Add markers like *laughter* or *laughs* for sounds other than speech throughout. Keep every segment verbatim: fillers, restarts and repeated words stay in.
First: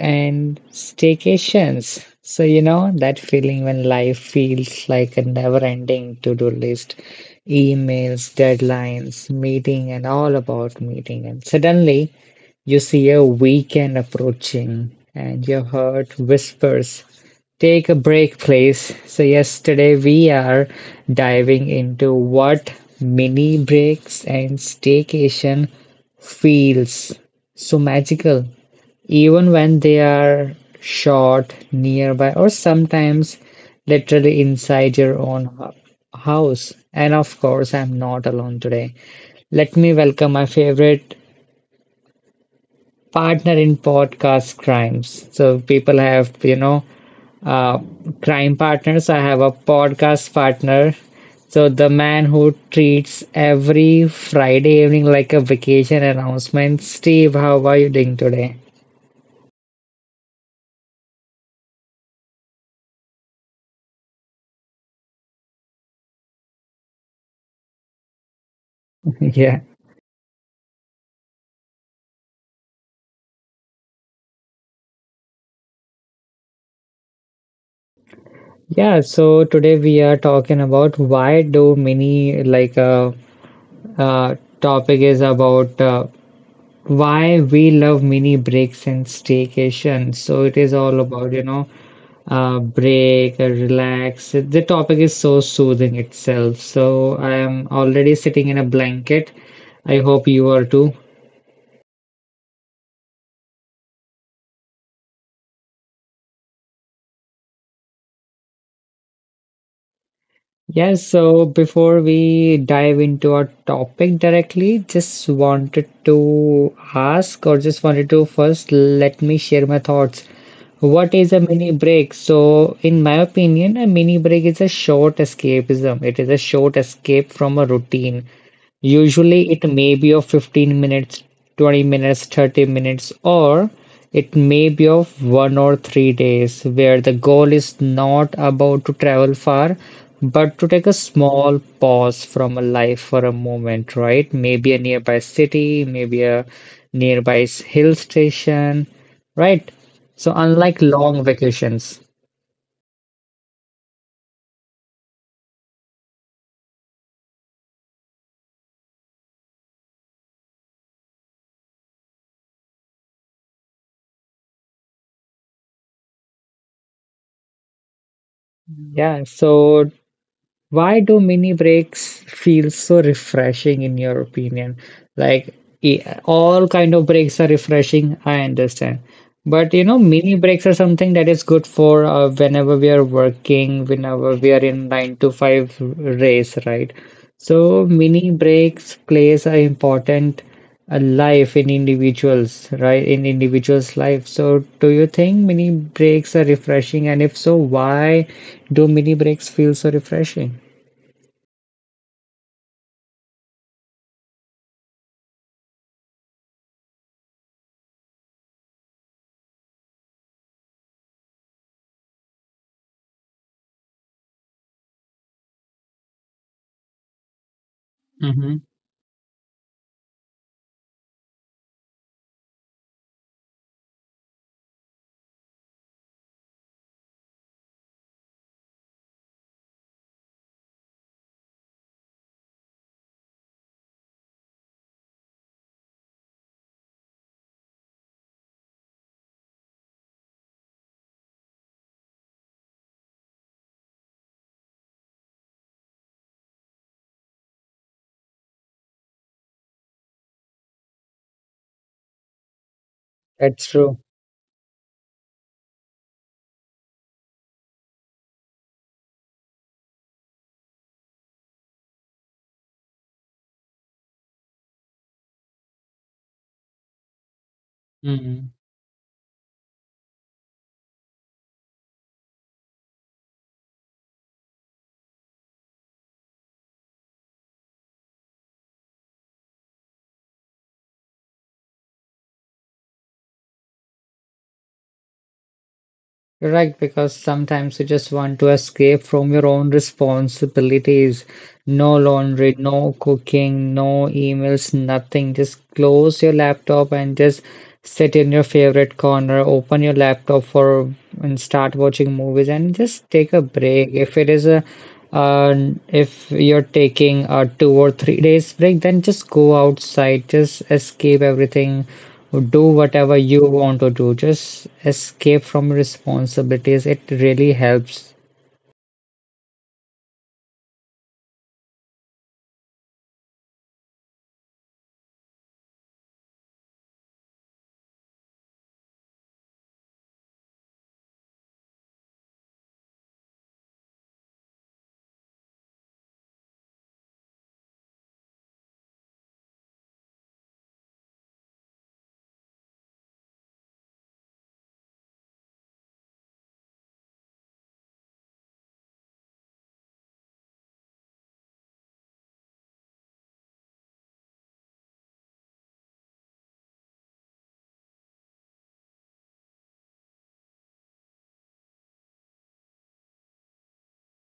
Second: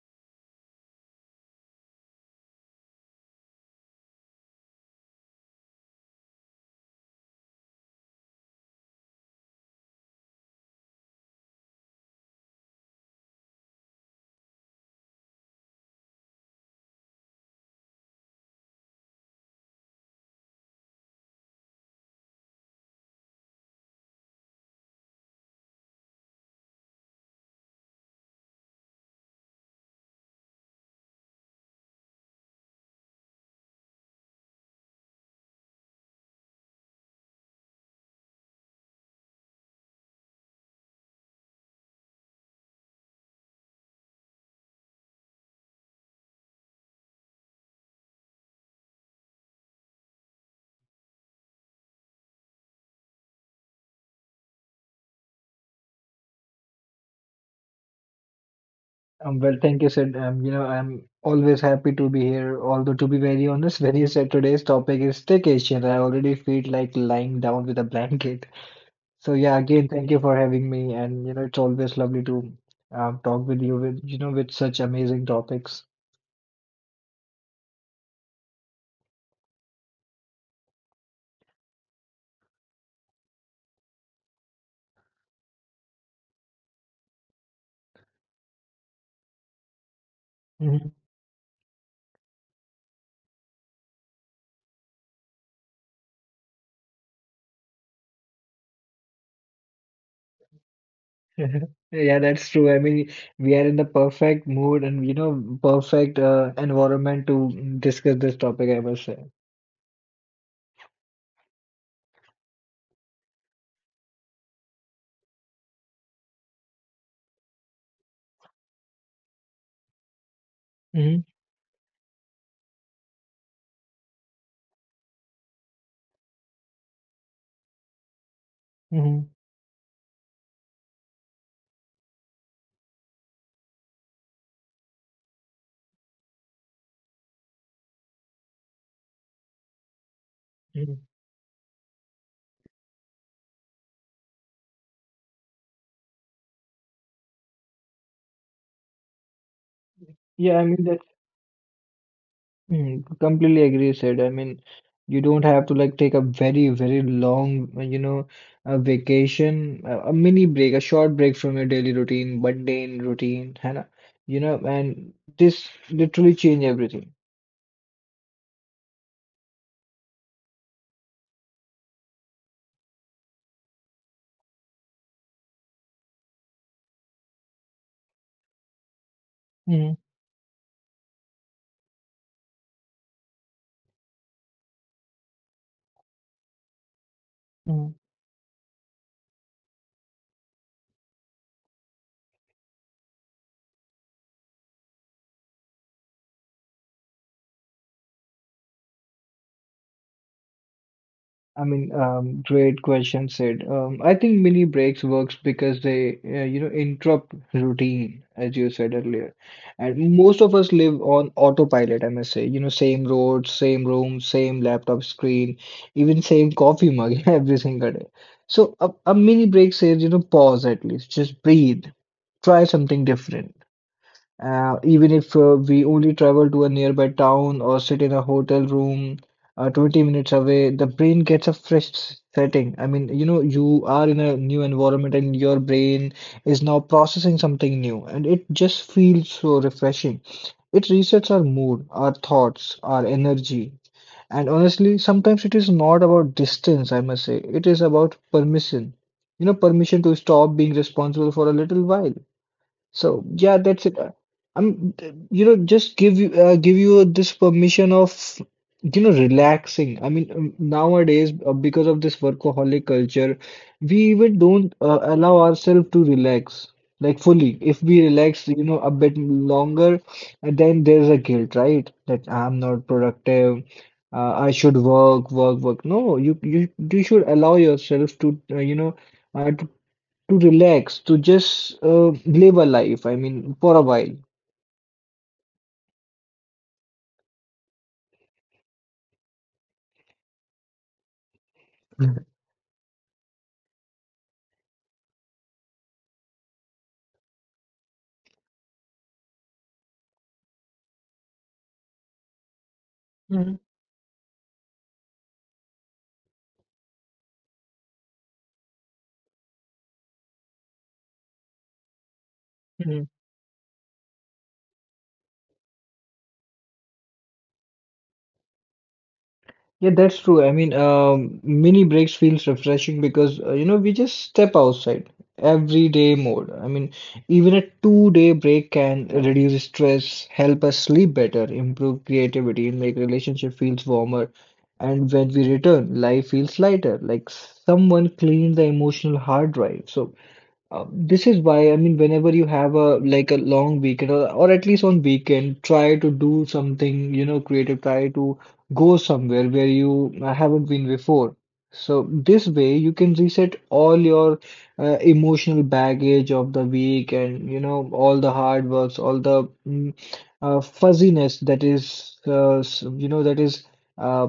and staycations. So, you know, that feeling when life feels like a never ending to do list, emails, deadlines, meeting, and all about meeting. And suddenly you see a weekend approaching and your heart whispers, take a break, please. So, yesterday we are diving into what mini breaks and staycation feels so magical, even when they are shot nearby or sometimes literally inside your own hu- house. And of course, I'm not alone today. Let me welcome my favorite partner in podcast crimes. So people have, you know, uh, crime partners. I have a podcast partner. So the man who treats every Friday evening like a vacation announcement. Steve, how are you doing today? Um, well, thank you, Sid. Um, you know, I'm always happy to be here. Although, to be very honest, *laughs* when you said today's topic is staycation, I already feel like lying down with a blanket. *laughs* So yeah, Yeah. again, thank you for having me, and you know, it's always lovely to um, talk with you with you know with such amazing topics. Yeah, so today we are talking about why do mini, like uh, uh topic is about, uh, why we love mini breaks and staycation. So it is Mhm. all about, you know, uh break, uh, relax. The topic is so soothing itself. So I am already sitting in a blanket. I hope you are too. *laughs* Yeah, that's true. I mean, we are in the perfect mood and you know, perfect uh, environment to discuss this topic, I must say. Yes, so before we dive into our topic directly, just wanted to ask or just wanted to first let me share my thoughts. What Hmm. is a mini break? So, in my opinion, a mini break is a short escapism. It is a short escape from a routine. Hmm. Usually it may be of fifteen minutes, twenty minutes, thirty minutes, or it may be of one or three days, where the goal is not about to travel far, but to take a small pause from a life for a moment, right? Maybe a nearby city, maybe a nearby s- hill station, right? So, Yeah, I unlike mean that. long vacations. Hmm. Completely agree, said. I mean, you don't have to like take a very, very long, uh, you know, a vacation, a, a mini break, a short break from your daily routine, mundane routine, Hannah, you know, and this literally change everything. Yeah, so why do mini breaks feel so refreshing in your opinion? Like e- all kind of breaks are refreshing, I understand. But you Hmm. know, mini breaks are something that is good for, uh, whenever we are working, whenever we are in nine to five race, right? So mini breaks plays an important uh, life in individuals, right? In individuals' life. So do you think mini breaks are refreshing? And if so, why do mini breaks feel so refreshing? I mean, um, great question, Sid. Um, I think mini breaks works because they, uh, you know, interrupt routine, as you said earlier. And most of us live on autopilot, I must say. You know, same road, same room, same laptop screen, even same coffee mug *laughs* every single day. Mhm. So a, a mini break says, you know, pause at least, just breathe, try something different. Uh, even if uh, we only travel to a nearby town or sit in a hotel room uh, twenty minutes away, the brain gets a fresh s- setting. I mean, you know, you are in a new environment and your brain is now processing something new, and it just feels so refreshing. It resets our mood, our thoughts, our energy. And honestly, sometimes it is not about distance, I must say, it is about permission. You know, permission to stop being responsible for a little while. So yeah, That's that's it. true. Uh, I'm, th- you know, just give you uh, give you this permission of, you know, relaxing. I mean, um, nowadays uh, because of this workaholic culture, we even don't uh, allow ourselves to relax like fully. If we relax, Mhm. you know, a bit longer, and then there's a guilt, right? That I'm not productive. Uh, I should work, work, work. No, you you you should allow yourself to, uh, you know, uh, to to relax, to just uh, live a life, I mean, for a while. You're right, because sometimes you just want to escape from your own responsibilities. No laundry, no cooking, no emails, nothing. Just close your laptop and just sit in your favorite corner, open your laptop for and start watching movies and just take a Mhm, break. If it is a uh, if you're taking a two or three days break, then just go outside, just escape everything. Do mhm. whatever you want to do, just escape from responsibilities. It really helps. Yeah, that's true. I mean, um, mini breaks feels refreshing because uh, you know we just step outside everyday mode. I mean, even a two-day break can reduce stress, help us sleep better, improve creativity, and make relationship feels warmer. And when we return, life feels lighter, like someone cleaned the emotional hard drive. So Uh, this is why, I mean, whenever you have a like a long weekend or, or at least on weekend, try to do something, you know, creative, try to go somewhere where you uh, haven't been before. So this way you can reset all your uh, emotional baggage of the week and, you know, all the hard works, all the mm, uh, fuzziness that is, uh, s- you know, that is uh,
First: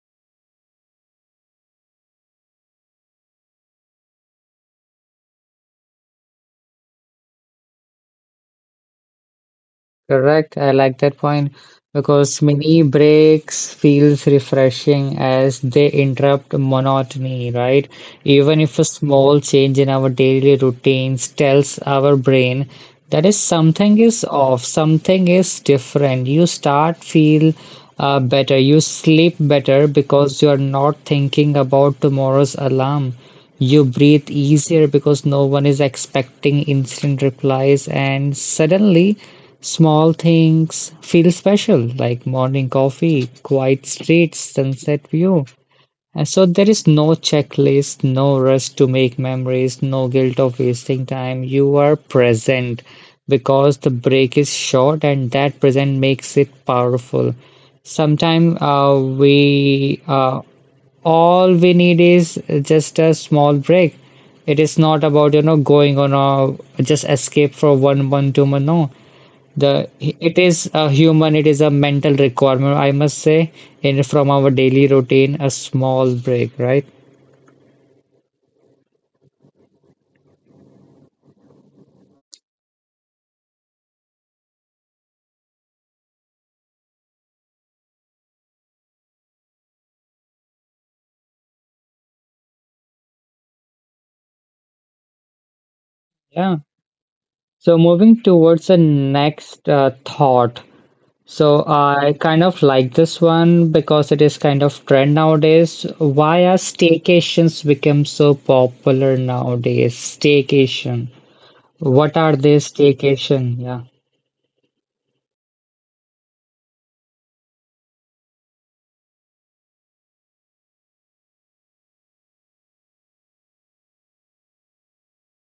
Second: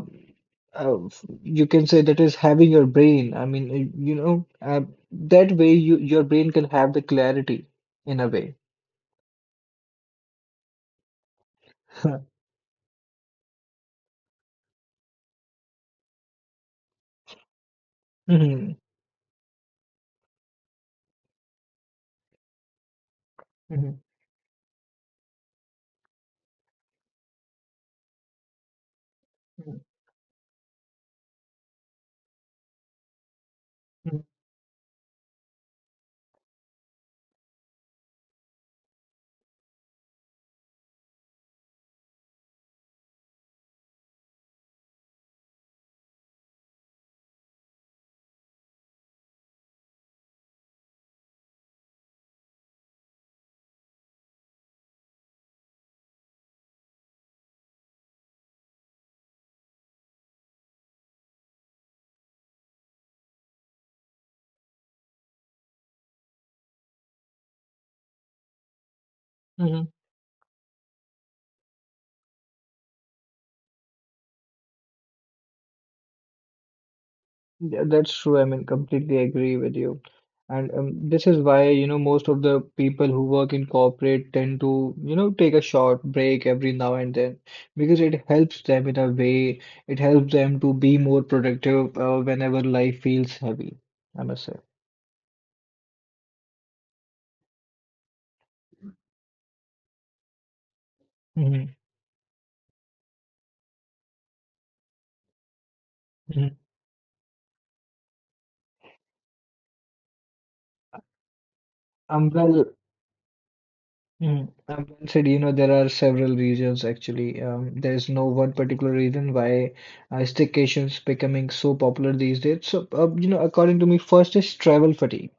uh, f- you can say that is having your brain. I mean, uh, you know, uh, that way, you, your brain can have the clarity in a way. Correct. I like that point *laughs* because mini breaks feels refreshing as they interrupt monotony, right? Even Hmm. if a small change in our daily routines tells our brain that is Hmm. something is off, something is different. You start feel uh, better, you sleep Hmm. better because you are not thinking about tomorrow's alarm. You breathe easier because no one is expecting instant replies, and suddenly small things feel special like morning coffee, quiet streets, sunset view, and so there is no checklist, no rush to make memories, no guilt of wasting time. You are present because the break is short and that present makes it powerful. Sometimes uh, we uh, all we need is just a small break. It is not about, you know, going on a just escape for one month, two month. No, the Hmm. it is a human, it is a mental requirement, I must say, in from our daily routine, a small break, right? Yeah, that's true. I mean, completely agree with you. And um, this is why, you know, most of the people who work in corporate tend to, you know, take a short break every now and then because it helps them in a way. It helps them to be more productive uh, whenever life feels heavy, I must say. Yeah, so moving towards the next uh, thought. So Mm-hmm. I kind of like this one because it is kind of trend nowadays. Why are staycations become so popular nowadays? Staycation, what Um, are they? well. Staycation? Yeah, Mm. Um, well said, you know, there are several reasons actually. Um, there is no one particular reason why uh, staycations becoming so popular these days. So, uh, you know, according to me, first is travel fatigue.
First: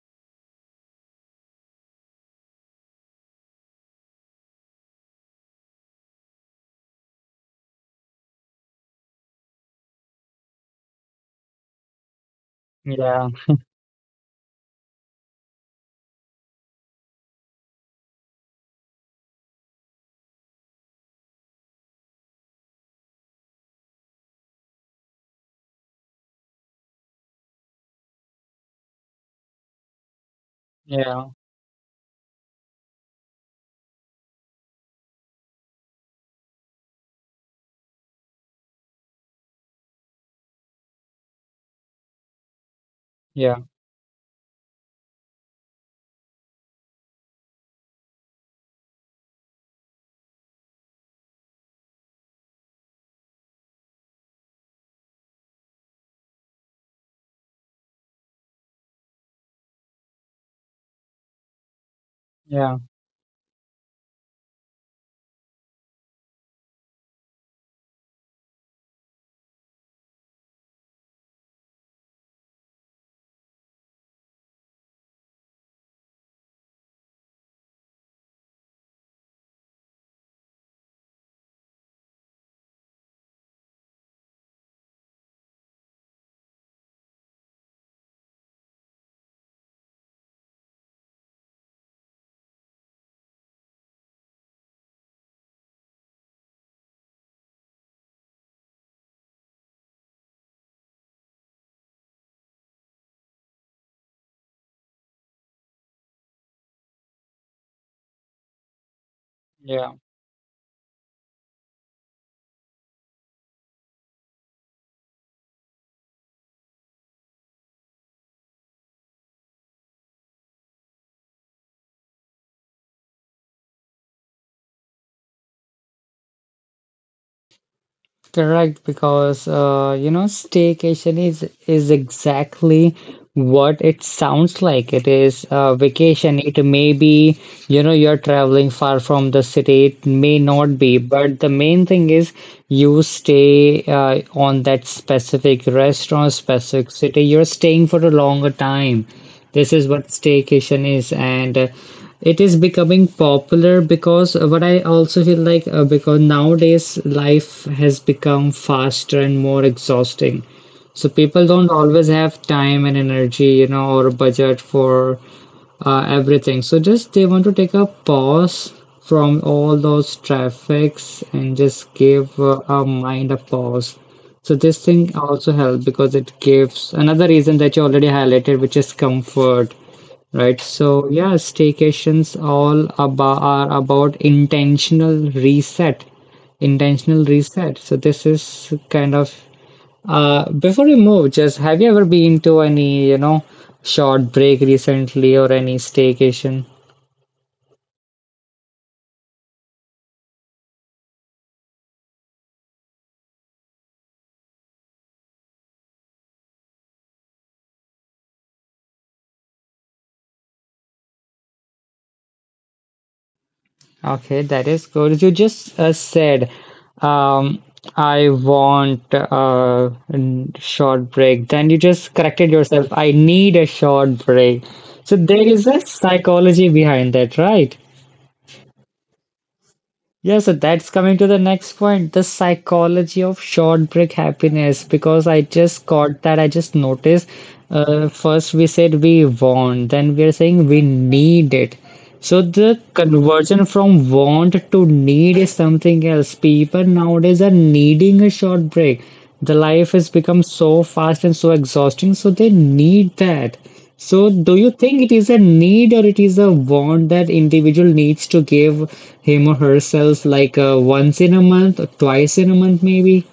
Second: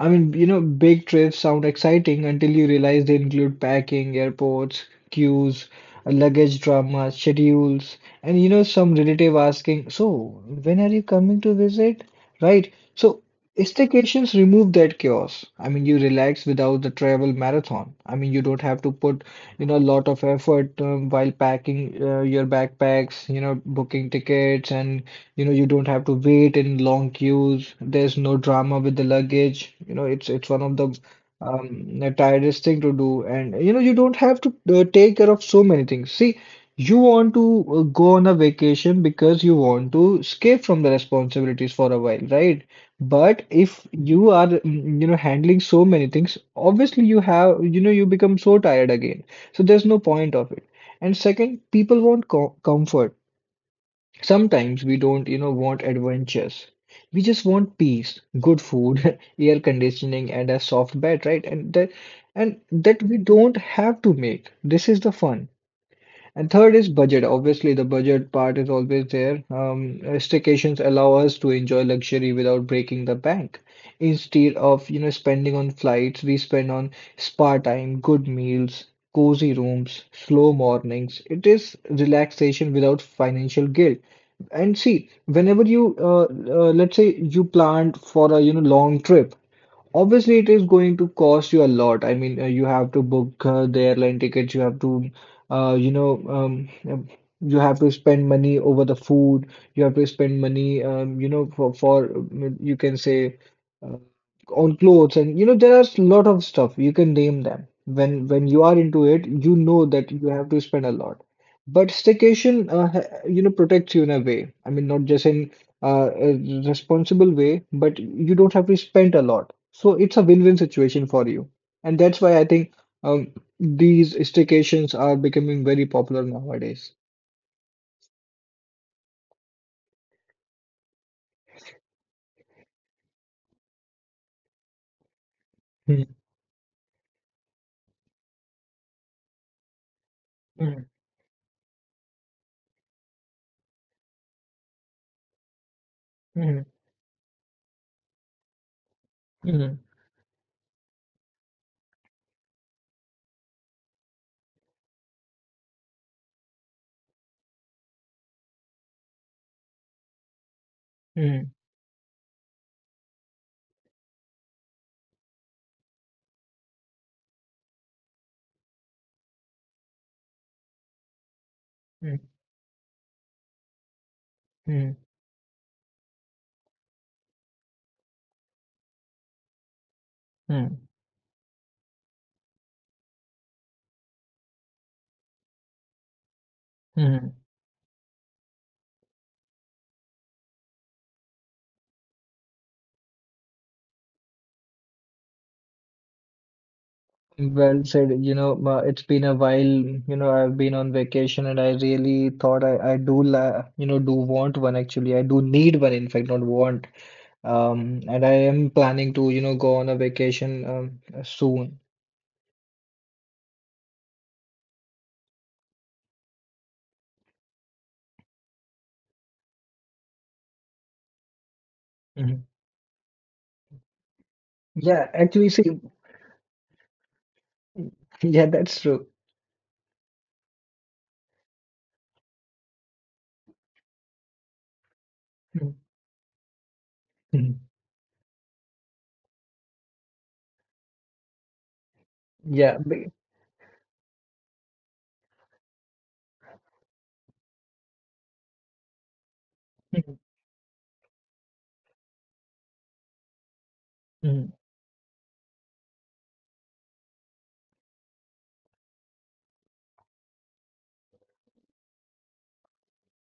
I mean, you know, big trips sound exciting until you realize they include packing, airports, queues, luggage drama, schedules, and you know, some relative asking, so, when are you coming to visit? Right? So, yeah, staycations remove that chaos. I mean, you relax without the travel marathon. I mean, you don't have to put, you know, a lot of effort um, while packing uh, your backpacks, you know, booking tickets and you know, you don't have to wait in long queues. There's no drama with the luggage. You know, it's it's one of the yeah, um the tiredest thing to do. And you know, you don't have to uh, take care of so many things. See, you want to uh, go on a vacation because you want to escape from the responsibilities for a while, right? But yeah, if you are, mm, you know, handling so many things, obviously you have, you know, you become so tired again. So there's no point of it. And second, people want co comfort. Sometimes we don't, you know, want adventures. We just want peace, good food, *laughs* air conditioning, and a soft bed, right? And that, and yeah. that we don't have to make. This is the fun. And third is budget. Obviously, the budget part is always there. Um, staycations allow us to enjoy luxury without breaking the bank. Instead of, you know, spending on flights, we spend on spa time, good meals, cozy rooms, slow mornings. It is relaxation without financial guilt. And see, whenever you, uh, uh, let's say you planned for a, you know, long trip. Obviously, it is going to cost you a lot. I mean, uh, you have to book uh, the airline tickets, you have to, uh, you know, um, um, you have to spend money over the food, you have to spend money, um, you know, for, for um, you can say, uh, on clothes, and you know, there are a lot of stuff you can name them. When when you are into it, you know Yeah. that you have to spend a lot. But staycation, uh, ha- you know, protects you in a way. I mean, not just in uh, a responsible way, but you don't have to spend a lot. So it's a win-win situation for you. And that's why I think um, these staycations are becoming very popular nowadays. Correct, because, uh, you know, staycation is is exactly what it sounds like. It is a Mm, vacation. It may be, you know, you're traveling far from the city. It may not mm, be, but the main thing is you stay uh, on that specific restaurant, mm, specific city. You're staying for a longer time. mm, This is what staycation is, and, uh, it is becoming popular because, uh, what I also feel like, uh, because nowadays life has become faster and more exhausting, so mm, people don't always have time and energy, you know, or a budget for uh, everything. So just they want to take a pause from all those traffics and just mm, give uh, our mind a pause. So this mm, thing also helps because it gives another reason that you already highlighted, which is comfort. Right. mm, So yeah, staycations all about are about intentional reset. Intentional mm. reset. So this is kind of, uh before you move, just have you ever been to any, you know, short break recently or any staycation? Well said. You know, ma- it's been a while. You know, I've been on vacation and I really thought I, I do, la you know, do want one actually. I do need one, in fact, not want. Um, and I am planning to, you know, go on a vacation um, soon. Okay, that is good. You just uh, said, um, I want a short break. Then you just Hmm. corrected yourself. I need a short break. Yeah, So there actually, see, is a psychology behind that, right? *laughs* yeah, that's true. Yes, so that's coming to the next point, the psychology of short break happiness. Because I just caught that, I just noticed. *laughs* Uh, first, we said we want, then we are saying we need it. So Yeah. the be- conversion from want to need is something else. People nowadays are needing a short break. The life has become so fast and so exhausting, so they need that. *laughs* So, Mhm. do you think it is a need or it is a want that individual needs to give him or herself like, uh, once in a month or twice in a month, maybe?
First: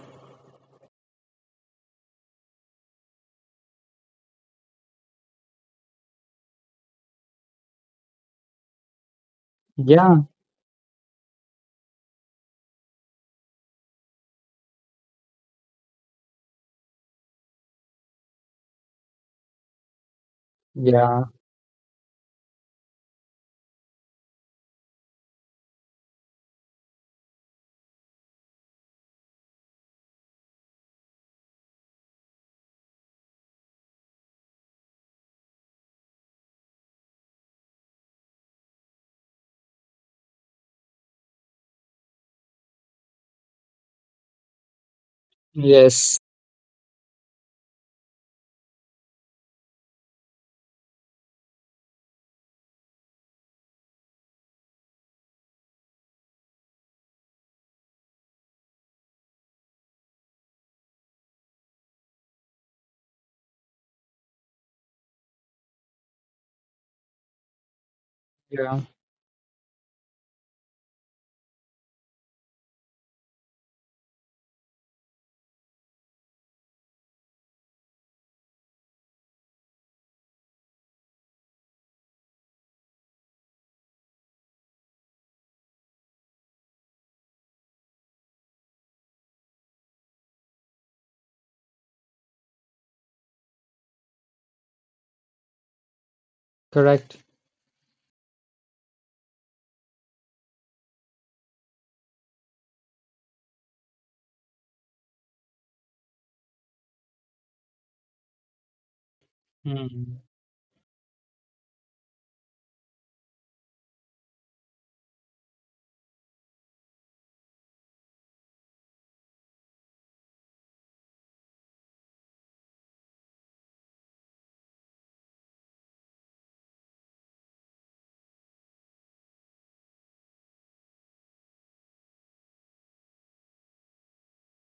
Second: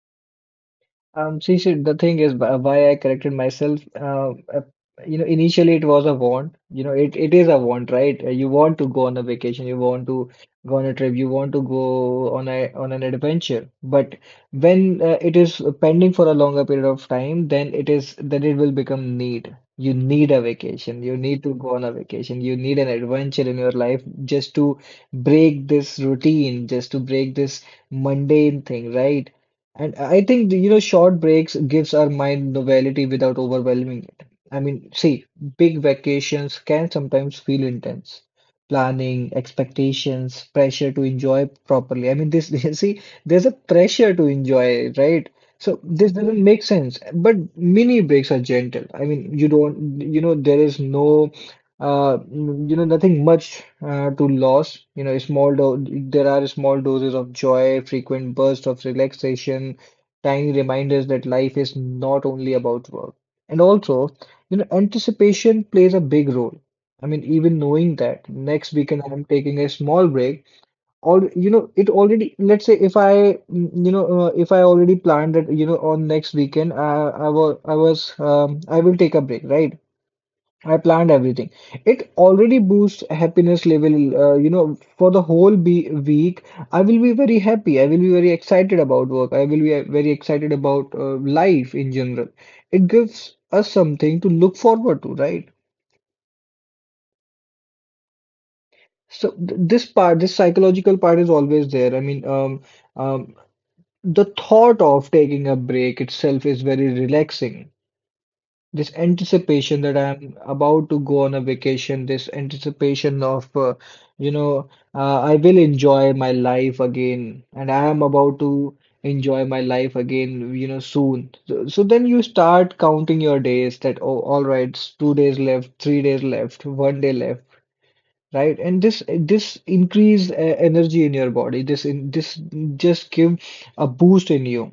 Um, see, see, the thing is wh- why I corrected myself. Uh, uh, you know, initially it was a want. You know, it, it is a want, right? Uh, You want to go on a vacation, you want Yeah, to go on a trip, you want to go on a on an adventure. But when uh, it is pending for a longer period of time, then it is then it will become need. You need a vacation. You yeah, need to go on a vacation. You need an adventure in your life just to break this routine, just to break this mundane thing, right? And I think, you know, short breaks gives our mind novelty without overwhelming it. I mean, see, big vacations can sometimes feel intense. Planning, expectations, pressure to enjoy properly. I mean, this, *laughs* see, there's a pressure to enjoy, right? So this yes, doesn't make sense. But mini breaks are gentle. I mean, you don't, you know, there is no uh, mm, you know, nothing much uh, to lose. You know, small do there are small doses of joy, frequent bursts of relaxation, tiny reminders that life is not only about work. And also, you know, anticipation plays a big role. I mean, even knowing that next yeah, weekend I'm taking a small break, all you know, it already. Let's say if I, mm, you know, uh, if I already planned that, you know, on next weekend, I, I was, I was, um, I will take a break, right? I planned everything. It already boosts happiness level, uh, you know, for the whole be week. I will be very happy. I will be very excited about work. I will be uh, very excited about uh, life in general. It gives us something to look forward to, right? correct. So th this part, this psychological part is always there. I mean, um, um, the thought of taking a break itself is very relaxing. This anticipation that Mm. I'm about to go on a vacation, this anticipation of, uh, you know, uh, I will enjoy my life again, and I am about to enjoy my life again, you know, soon. So, so then you start counting your days that, oh, all right, it's two days left, three days left, one day left, right? And this this increase uh, energy in your body. This in this just give a boost in you.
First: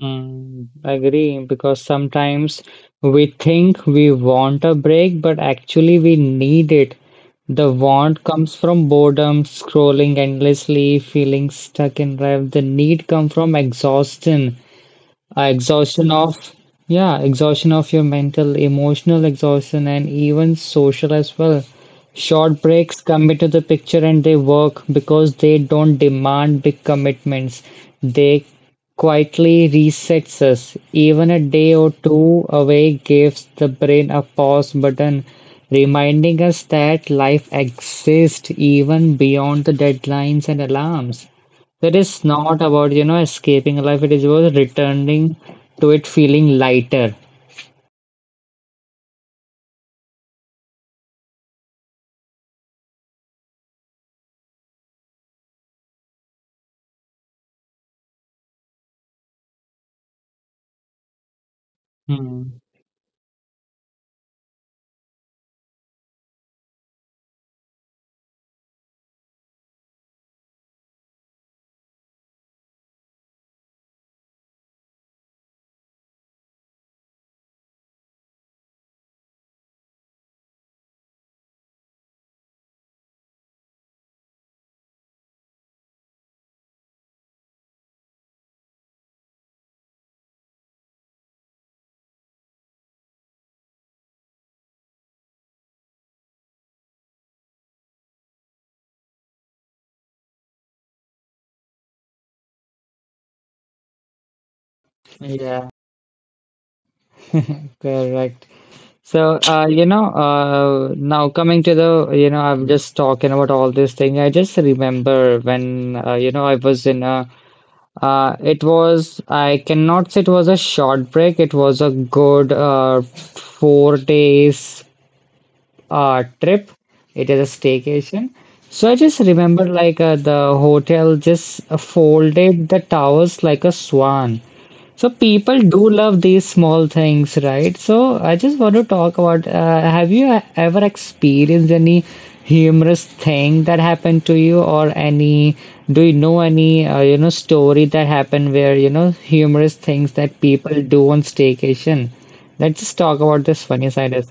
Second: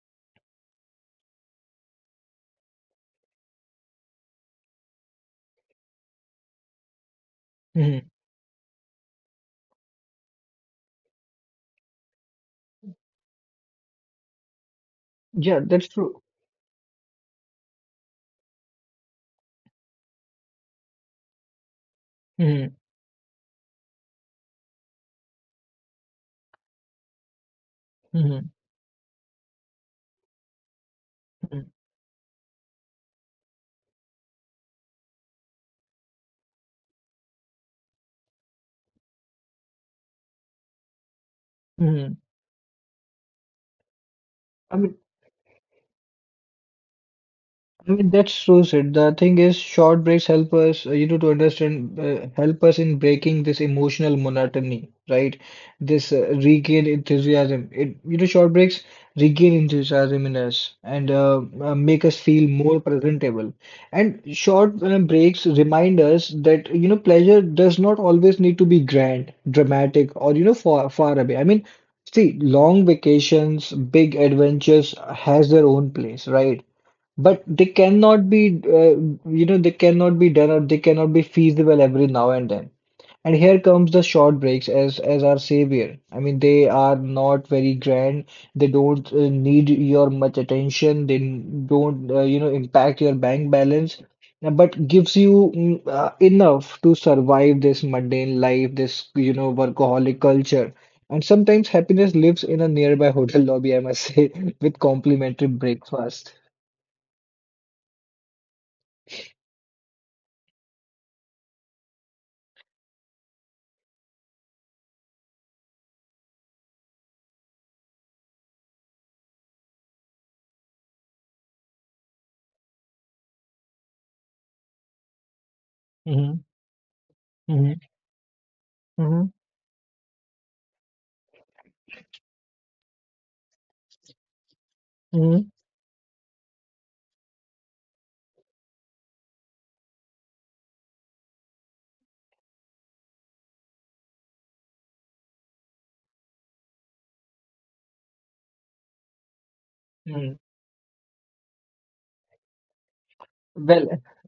Mm, agree, because sometimes we think we want a break, but actually we need it. The Mhm. want comes from boredom, scrolling endlessly, feeling stuck in life. The need comes from exhaustion. Uh, Yeah, that's Exhaustion true. of, yeah, exhaustion of your mental, emotional exhaustion, and even social as well. Short hmm breaks come into the picture and they work because they don't demand big commitments. hmm They quietly resets us. Even a day or two away gives the brain a pause button, reminding us that life exists even beyond the deadlines and alarms. That hmm is not about, you know, escaping life. It is about I mean. returning to it feeling lighter. I mean, that's true, Sid. The thing is, short breaks help us, uh, you know, to understand, uh, help us in breaking this emotional monotony, right? This uh, regain enthusiasm. It, you know, short breaks regain enthusiasm in us and uh, uh, make us feel Hmm. more presentable. And short uh, breaks remind us that, you know, pleasure does not always need to be grand, dramatic, or, you know, far, far away. I mean, see, long vacations, big adventures has their own place, right? But they cannot be, uh, you know, they cannot be done or they cannot be feasible every now and then. And here comes the short breaks as as our savior. I mean, they are not very grand. They don't uh, need your much attention. They don't, uh, you know, impact your bank balance, uh, but gives you mm, uh, enough to survive this mundane life, this, you know, workaholic culture. And sometimes happiness lives in a nearby hotel lobby, I must say, *laughs* with complimentary Yeah, breakfast. *laughs* correct. So, uh, you know, uh, now coming to the, you know, I'm just talking about all this thing. I just remember when, uh, you know, I was in a, uh, it was, I cannot say it was a short break. It was a good, uh, four days uh, trip. It is a Mhm, staycation. So I just mhm, remember like uh, the hotel just uh, folded the towers like a swan. So mhm, people do love these small things, right? So I just want to talk about, uh, have you ever experienced any humorous thing that happened to you, or any, do you know any uh, you know, story that happened where, you know, humorous things mhm. that people do on staycation? Let's just talk about this *laughs* funny Well, side as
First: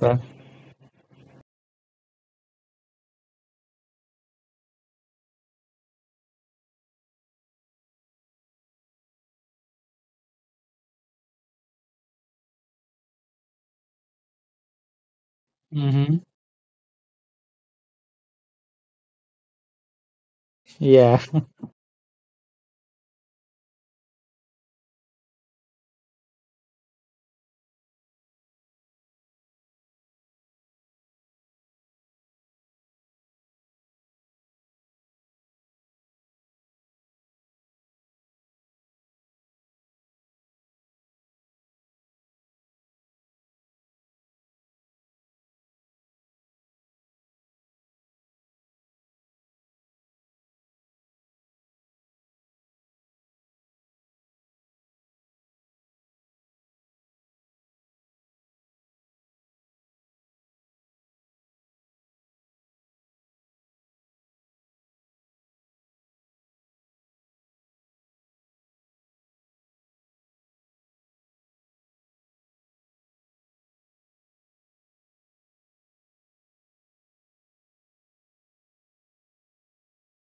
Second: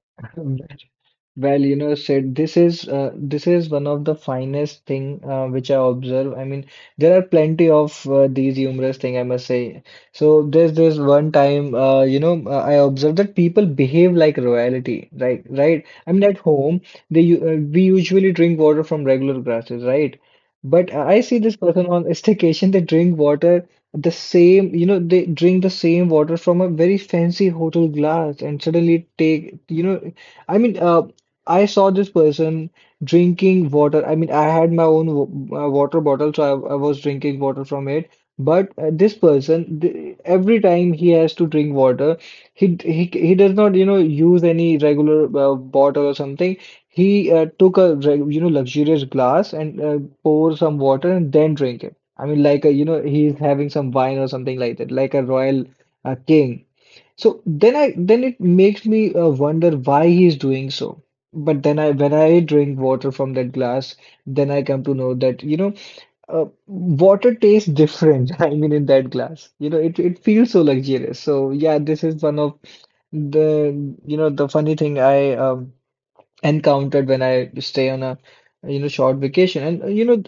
Well, you know, Sid, this is uh, this is one of the finest thing uh, which I observe. I mean, there are plenty of uh, these humorous thing, I must say. So there's this one time, uh, you know, uh, I observed that people behave like royalty, right? Right? I well. mean, at home, they u- uh, we usually drink water from regular glasses, right? But I Yeah, I see this person on *laughs* a staycation, they drink water the same, you know, they drink the same water from a very fancy hotel glass, and suddenly take, you know. I mean, uh, I saw this person drinking water. I mean, I had my own wa- uh, water bottle, so I, I was drinking water from it. But uh, this person, th every time he has to drink water, he d- he c- he does not, you know, use any regular uh, bottle or something. He uh, took a reg- you know luxurious glass and uh, pour some water and then drink it. I mean, like a, you know, he's having some wine or something like that, like a royal uh, king. So then I then it makes me uh, wonder why he's doing so. But then I when I drink water from that glass, then I come to know that you know uh, water tastes different. *laughs* I mean, in that glass, you know, it it feels so luxurious. So yeah, this is one of the you know the funny thing I um, encountered when I stay on a you know short vacation. And uh, you know,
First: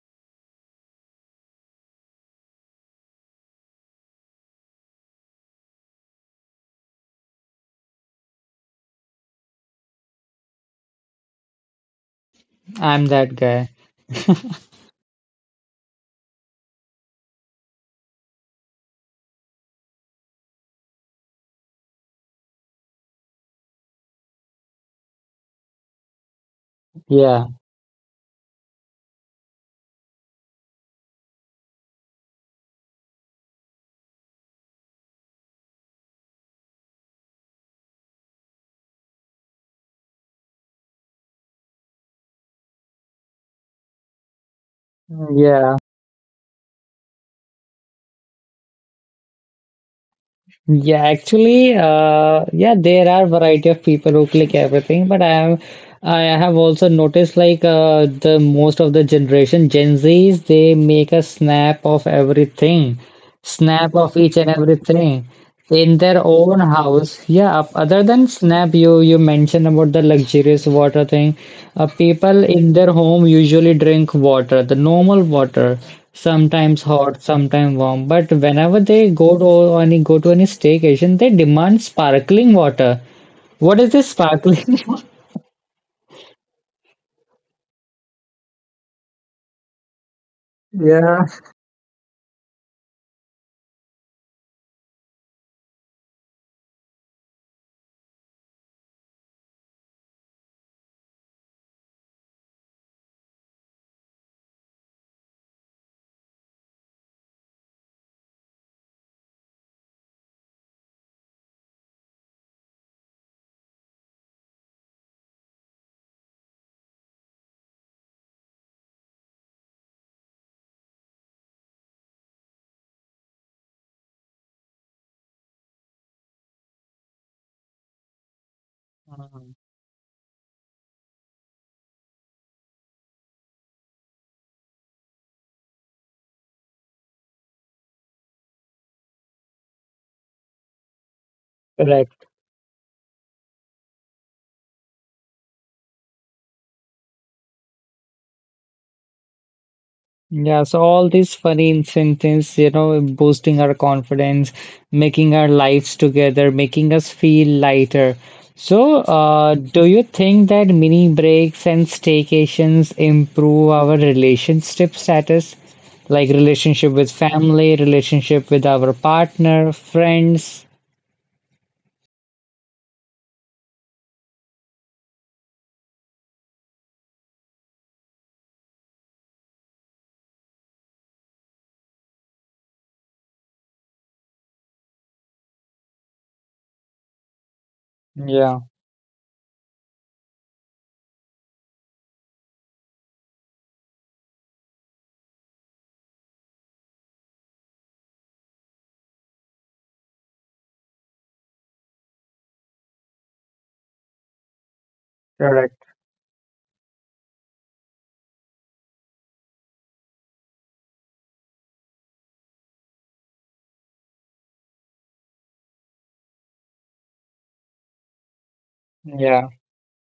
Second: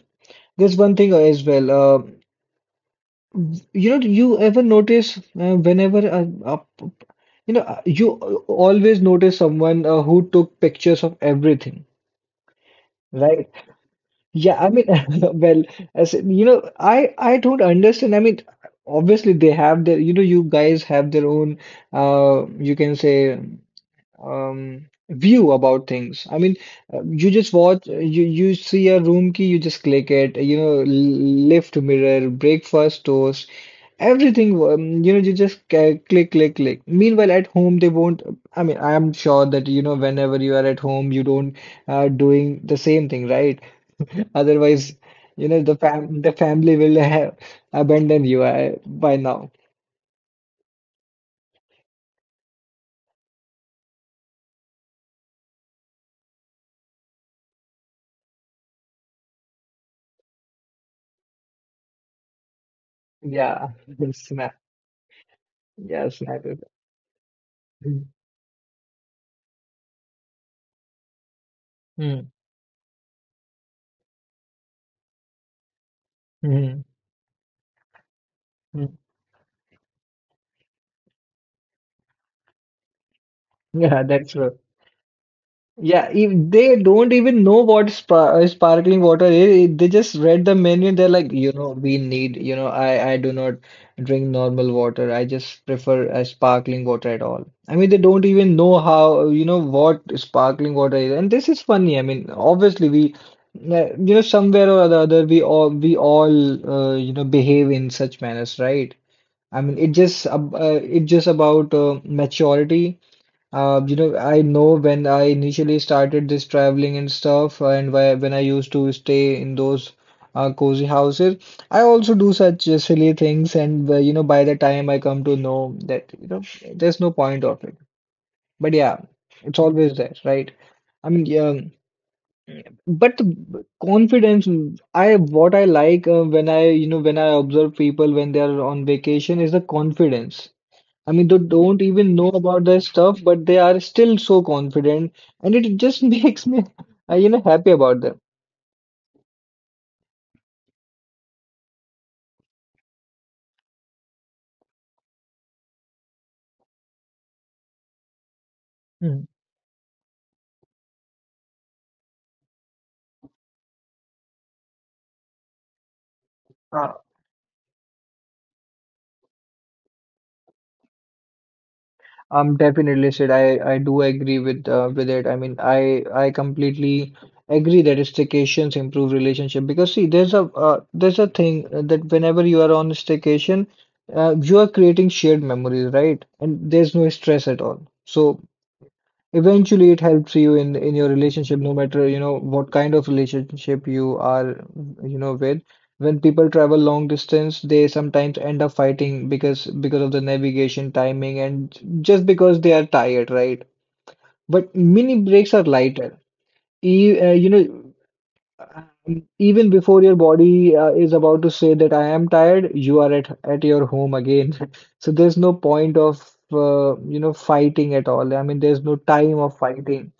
there's one thing as well. Uh, you know, do you ever notice uh, whenever a, a You know, uh, you uh, always notice someone uh, who took pictures of everything, *laughs* I'm that right? guy. Yeah, I mean, *laughs* well, as in, you know, I I don't understand. I mean, obviously they have their, you know, you guys have their own, uh, you can say, um, view about things. I mean, uh, you Yeah, just watch, uh, you you see a room key, you just click it. You know, l- lift mirror, breakfast toast. Everything, um, you know, you just ca- click, click, click. Meanwhile, at home, they won't. I mean, I am sure that, you know, whenever you are at home, you don't uh, doing the same thing, right? *laughs* Otherwise, you know, yeah, the fam the family will *laughs* have abandoned you uh, by now. yeah. Actually, uh, yeah, there are variety of people who click everything, but I am, I have also noticed like, uh, the most of the generation Gen Zs, they make a snap of everything, Yeah, *laughs* snap the of each and snap. everything. In Yeah, their snap. own house, yeah. up- Other than Snap, you you mentioned about the luxurious water thing. Uh, people in their home usually drink water, the normal water, Mm-hmm. sometimes hot, sometimes warm. But whenever they go to any go to any staycation, they demand sparkling water. What is Yeah, this that's true. sparkling? *laughs* Yeah, even they don't even know what spa uh, sparkling water is. They just read the menu and they're like, you know, we need, you know, I I do not drink normal water. I just prefer a sparkling water at all. I mean, they don't even know how, you know, what sparkling water is. And this is funny. I mean, obviously we, uh, you know, somewhere or the other, we all we all, uh, you know, behave in such manners, right? I mean, it just ab- uh, it just about uh, maturity uh, you know, I know when I initially started this traveling and stuff, uh, and whe- when I used to stay in those uh, cozy houses, I also do such uh, silly things. And uh, you know, by the time I come to know that, you know, there's no point of it. But yeah, it's always there, right? I mean, yeah, but the confidence, I what I like uh, when I, you know, when I observe people when they are on vacation is the confidence. I mean, they don't even know Correct. about their stuff, but they are still so confident, and it just *laughs* makes me, uh, you know, happy about them. Yeah, so all these funny incentives, you know, boosting our confidence, making our lives together, making us feel lighter. So, Hmm. uh, do you think that mini breaks and staycations improve our relationship status? Like Uh, relationship with family, relationship with our partner, friends? I'm definitely said I I do agree with uh, with it. I mean, I I completely agree that staycations improve relationship because see, there's a uh, there's a thing uh, that whenever you are on a staycation, uh, you are creating shared memories, right? And there's no stress at all. So Yeah, eventually, it helps you in in your relationship, no matter you know what kind of relationship you are, you know, with. When people travel long distance, they sometimes end up fighting because because of the navigation, timing, and just because they are tired, right? But mini breaks are correct. lighter. E uh, you know, um, even before your body uh, is about to say that I am tired, you are at at your home again. *laughs* So there's no point of uh, you know fighting at all. I mean, there's no time Yeah, of fighting.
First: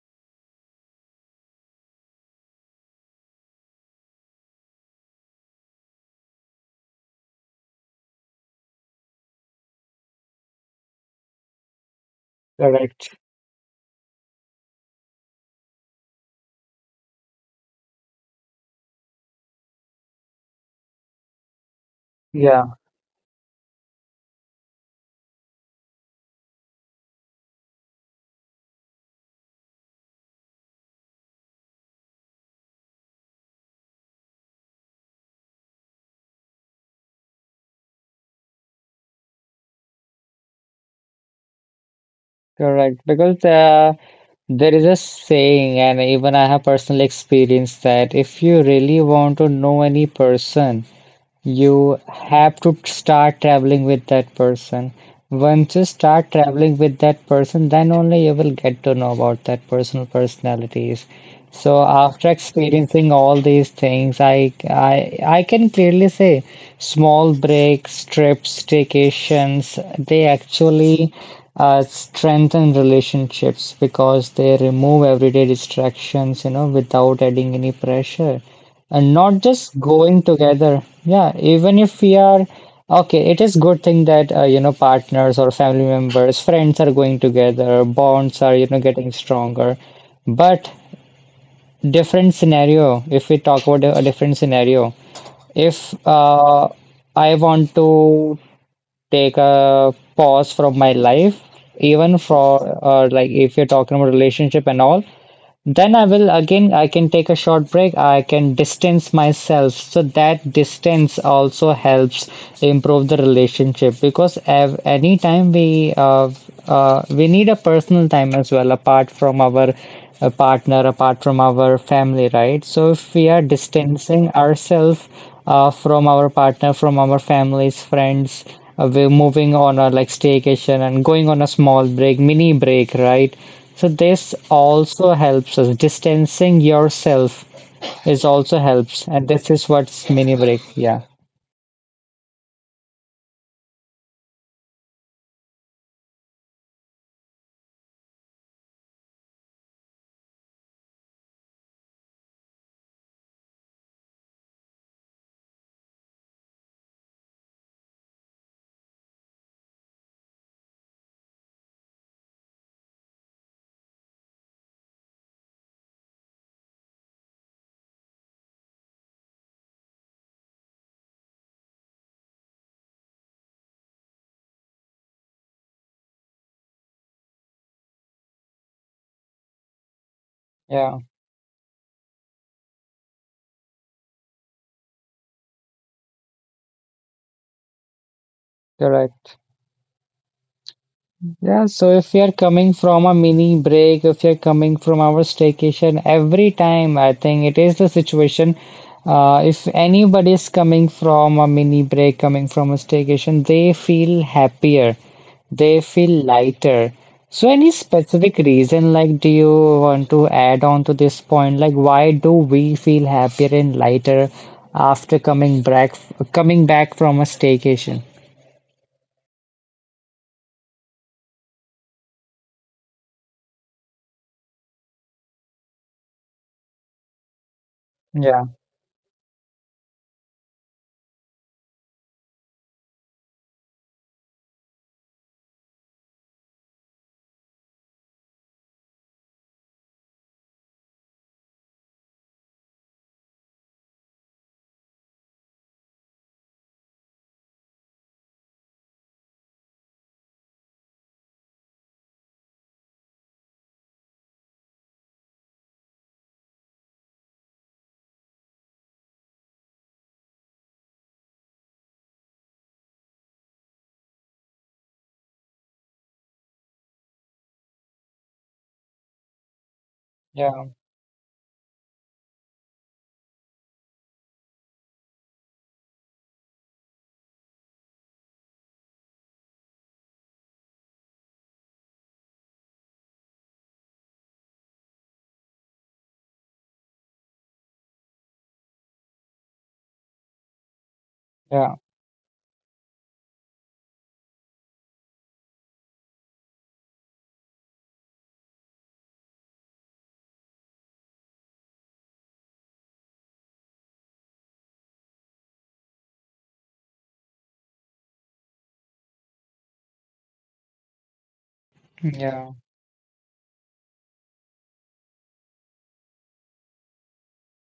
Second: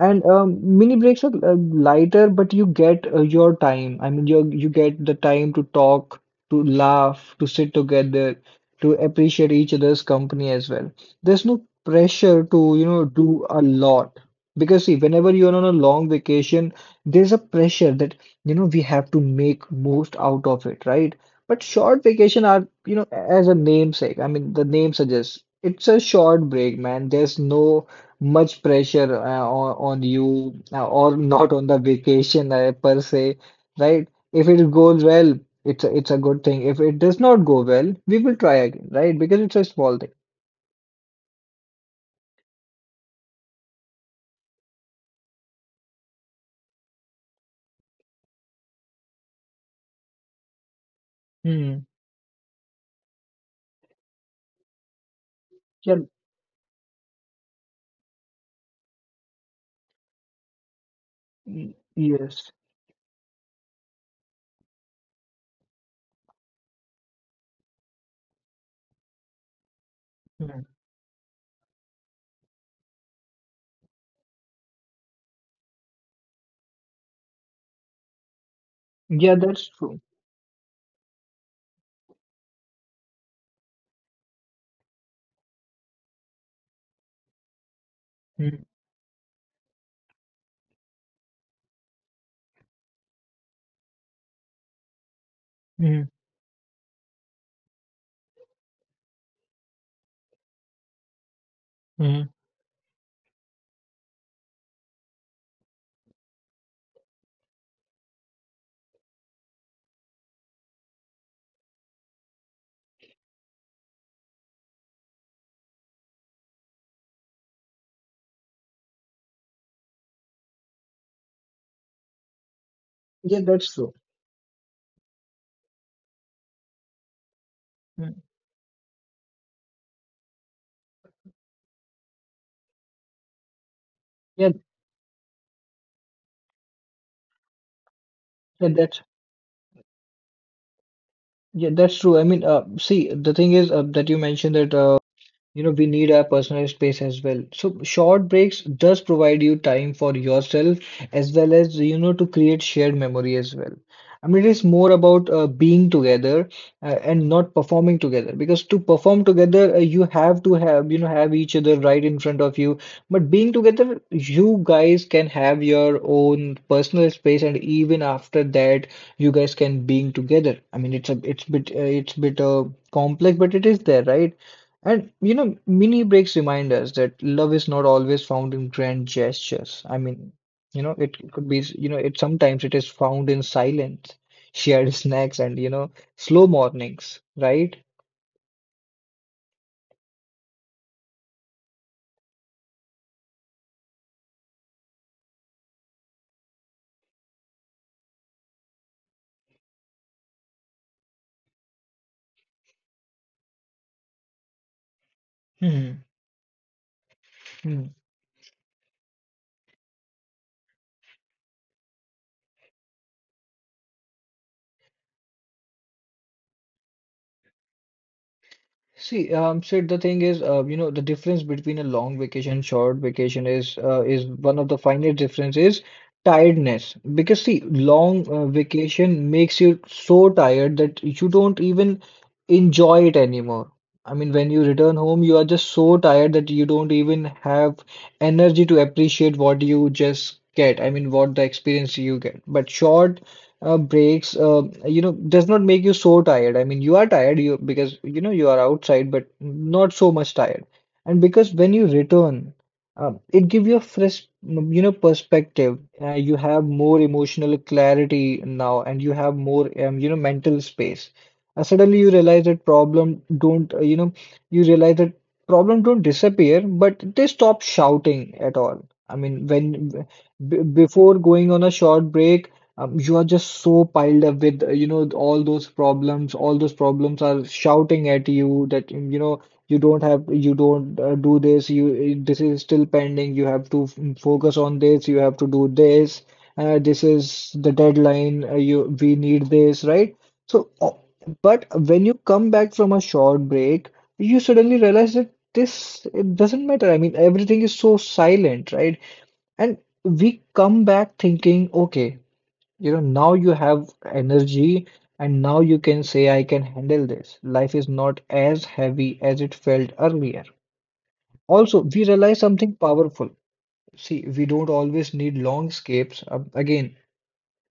And um, mini breaks are uh, lighter, but you get uh, your time. I mean, you you get the time to talk, to laugh, to sit together, to appreciate each other's company as well. There's no pressure to, you know, correct. do a lot. Because see, whenever you're on a long vacation, there's a pressure that, you know, we have to make most out of it, right? But short vacation are, Yeah, you know, as a namesake, I mean, the name suggests it's a short break, man. There's no much pressure uh, on, on you uh, or not on the vacation uh, per se, right? If it goes well, it's a, it's a good thing. If it does not go well, we will try again, right? Because it's a small thing. correct. Because, uh, there is a saying, and even I have personally experienced that if you really want to know any person, Hmm. you have to start traveling with that person. Once you Yeah. start traveling with that person, then only you will get to know about that personal personalities. y- So after Yes. experiencing all these things, I I I can clearly say small breaks, trips, vacations, they Hmm. actually uh, strengthen relationships because they remove everyday distractions, you know, without adding any pressure. And Yeah, not that's just true. going together. Yeah, even if we are okay, it is good thing that, uh, you know, partners or family members, friends are going together, bonds are, Hmm. you know, getting stronger. But different scenario, if we talk about a different scenario, if, Hmm. uh, I want to take a pause from my life, even Hmm. for, uh, like if you're talking about relationship and all, then I will again, I can take a short break, I can distance myself. So that distance also helps improve the relationship because, ev- anytime we uh, uh, we need a personal time as well, apart from our uh, partner, apart from our family, right? So if we are Yeah, that's true. distancing ourselves, uh, from our partner, from our families, Hmm. friends, uh, we're moving on a like staycation and going on a small break, mini break, right? So this Yeah, also helps us. Distancing yourself is also yeah, that's helps, and this is what's mini break. Yeah, yeah, that's true. I mean, uh, see, the thing is uh, that you mentioned that uh, you know we need our personal space as well so short breaks does provide you time for yourself as well as you know to create shared memory as well I mean it is more about uh, being together uh, and not performing together because to perform together uh, you have to have you know have each other right in front of you but being together you guys can have your own personal space and even after that you guys can being together I mean it's a it's bit uh, it's bit uh, complex but it is there right and you know, mini breaks remind us that love is not always found in grand gestures. I mean, you know, yeah, it it could be, you know, it sometimes it is found in silence, shared *laughs* snacks, and you know, slow mornings, right? correct. Yeah, so if you're coming from a mini break, if you're coming from our staycation, every time I think it is the situation. Uh, if anybody is coming from a mini break, coming from a staycation, they feel happier, they Hmm. feel lighter. So, any specific reason, like, do you want to add on to this point? Like, why do we feel happier and lighter after coming back, coming back from a staycation? See, um, Sid, the thing is, uh, you know, the difference between a long vacation and short vacation is uh, is one of the finest difference is tiredness. Because see, long Yeah, uh, vacation makes you so tired that you don't even enjoy it anymore. I mean, when you return home, you are just so tired that you don't even have energy to appreciate what you just get. I mean, what the experience you get. But short uh, breaks, uh, you know, does not make you so tired. I mean, you are tired you because you know you are outside, but not so much tired. And because when you return, um, it give you a fresh, mm, you know, perspective. Uh, you have more emotional clarity now, and you have more, um, you know, mental space. Uh, suddenly, you realize that problem don't, uh, you know, you realize that problem don't disappear, but they stop shouting at all. I mean, when b yeah, before going on a short break, um, you are just so piled up with, uh, you know, all those problems. All those problems are shouting at you that, um, you know, you don't have, you don't uh, do this. You, uh, this is still pending. You have to f- focus on this. You have to do this. Uh, this is the deadline. Uh, you, we need this, right? So, uh, but yeah, when you come back from a short break, you suddenly realize that this, it doesn't matter. I mean, everything is so silent, right? And we come back thinking, okay. You know, now you have energy and now you can say, I can handle this. Life is not as heavy as it felt earlier. Also, we realize yeah. something powerful. See, we don't always need long escapes. Um, again,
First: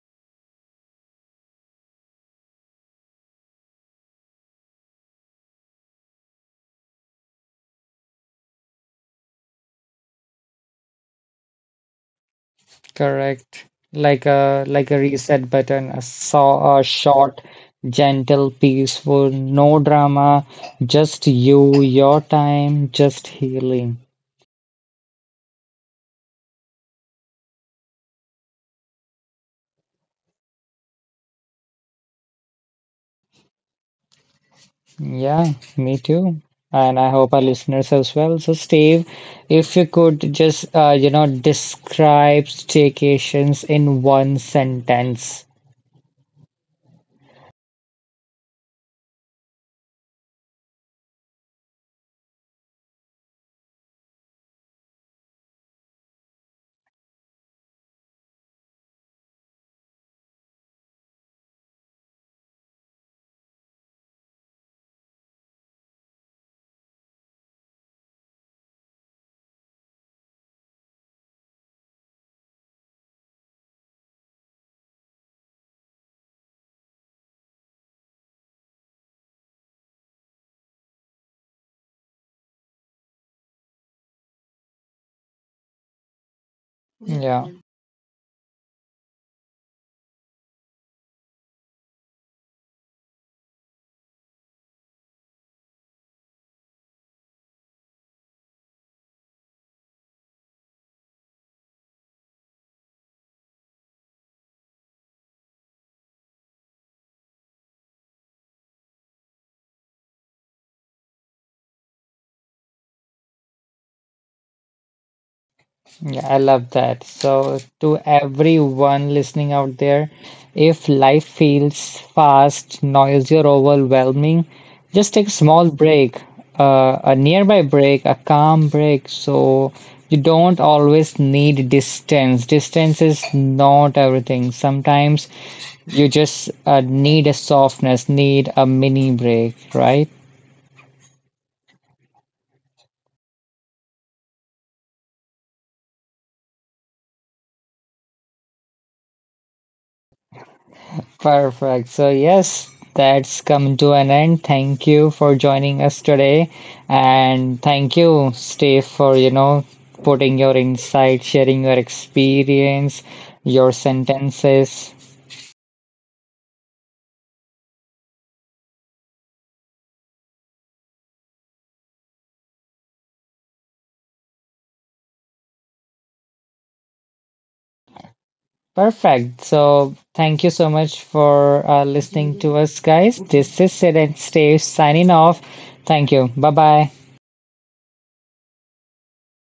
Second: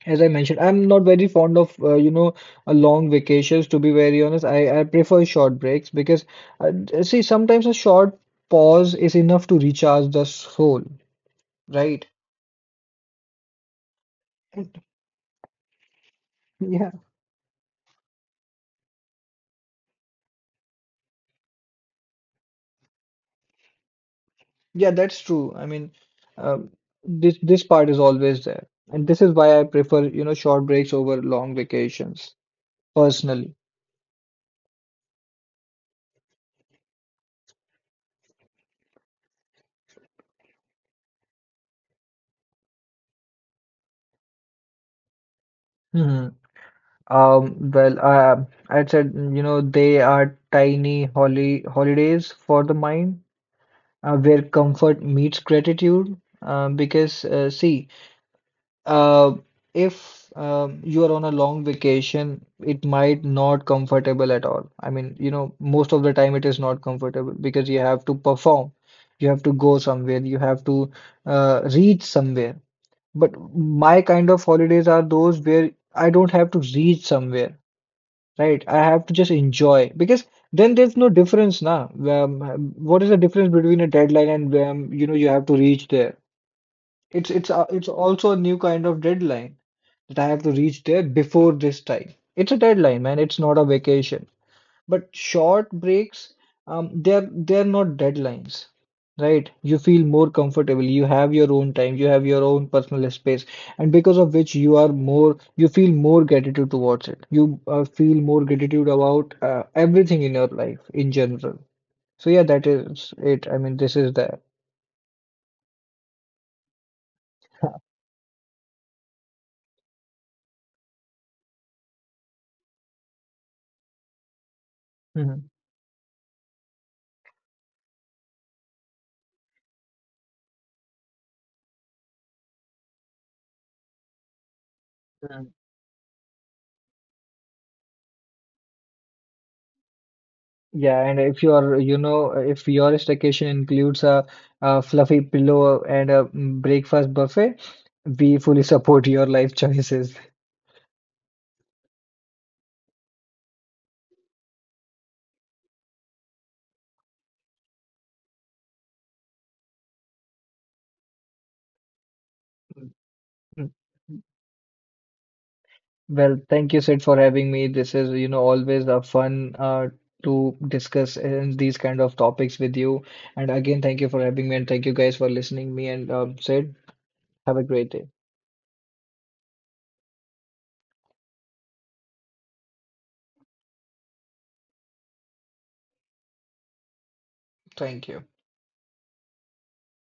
as I mentioned, I'm not very fond of uh, you know a long vacations. To be very honest, I I prefer short breaks because uh, d- see sometimes a short pause is enough to recharge the soul, right? Correct. Like a like a reset button, a saw a *laughs* short, gentle, peaceful, no drama, just you, your time, just healing. Yeah, that's true. I mean, um, this this part is always there, and this is why I prefer, you know, short breaks over long vacations personally. Yeah, me too. And I hope our listeners as well. So Steve, if you could just, uh, you know, describe staycations in one sentence. Hmm. Um, well, uh, I said, mm, you know, they are tiny holy holidays for the mind, uh, where comfort meets gratitude. Uh, because uh, see, Uh, if um, you are on a long vacation, it might not comfortable at all. I mean, you know, most of the time it is not comfortable because you have to perform, you have to go somewhere, you have to uh, reach somewhere. But my kind of holidays are those where I don't have to reach somewhere, right? I have to just enjoy because then there's no difference now. Um, what is the difference between a deadline and um, you know, you have to reach there? It's Yeah. it's a- it's also a new kind of deadline that I have to reach there before this time. It's a deadline, man. It's not a vacation. But short breaks, um, they're they're not deadlines, right? You feel more comfortable. You have your own time. You have your own personal space, and because of which you are more, you feel more gratitude towards it. You uh, feel more gratitude about uh, everything in your life in general. So yeah, that is it. I mean, this is the. Yeah, I love that. So, to everyone listening out there, if life feels fast, noisy, or overwhelming, just take a *laughs* small break, uh, a nearby break, a calm break. So, you don't always need distance. Distance is not everything. Sometimes Mhm. you just uh, need a softness, need a mini break, right? Yeah, and if your, you know, if your staycation includes a, a fluffy pillow and a mm, breakfast buffet, we fully support your life choices. Perfect. So, yes, that's come to an end. Thank you for joining us today. And thank you, Steve, for, you know, putting your insight, sharing your experience, Mm. your sentences. Well, thank you, Sid, for having me. This is, you know, always a fun uh, to discuss in these kind of topics with you. And again, thank you for having me, and thank you guys for listening me and um, Sid. Have a great day. Perfect. So, thank you so much for uh, listening to us, guys. This is Sid and Steve signing off. Thank you. Bye bye. Thank you.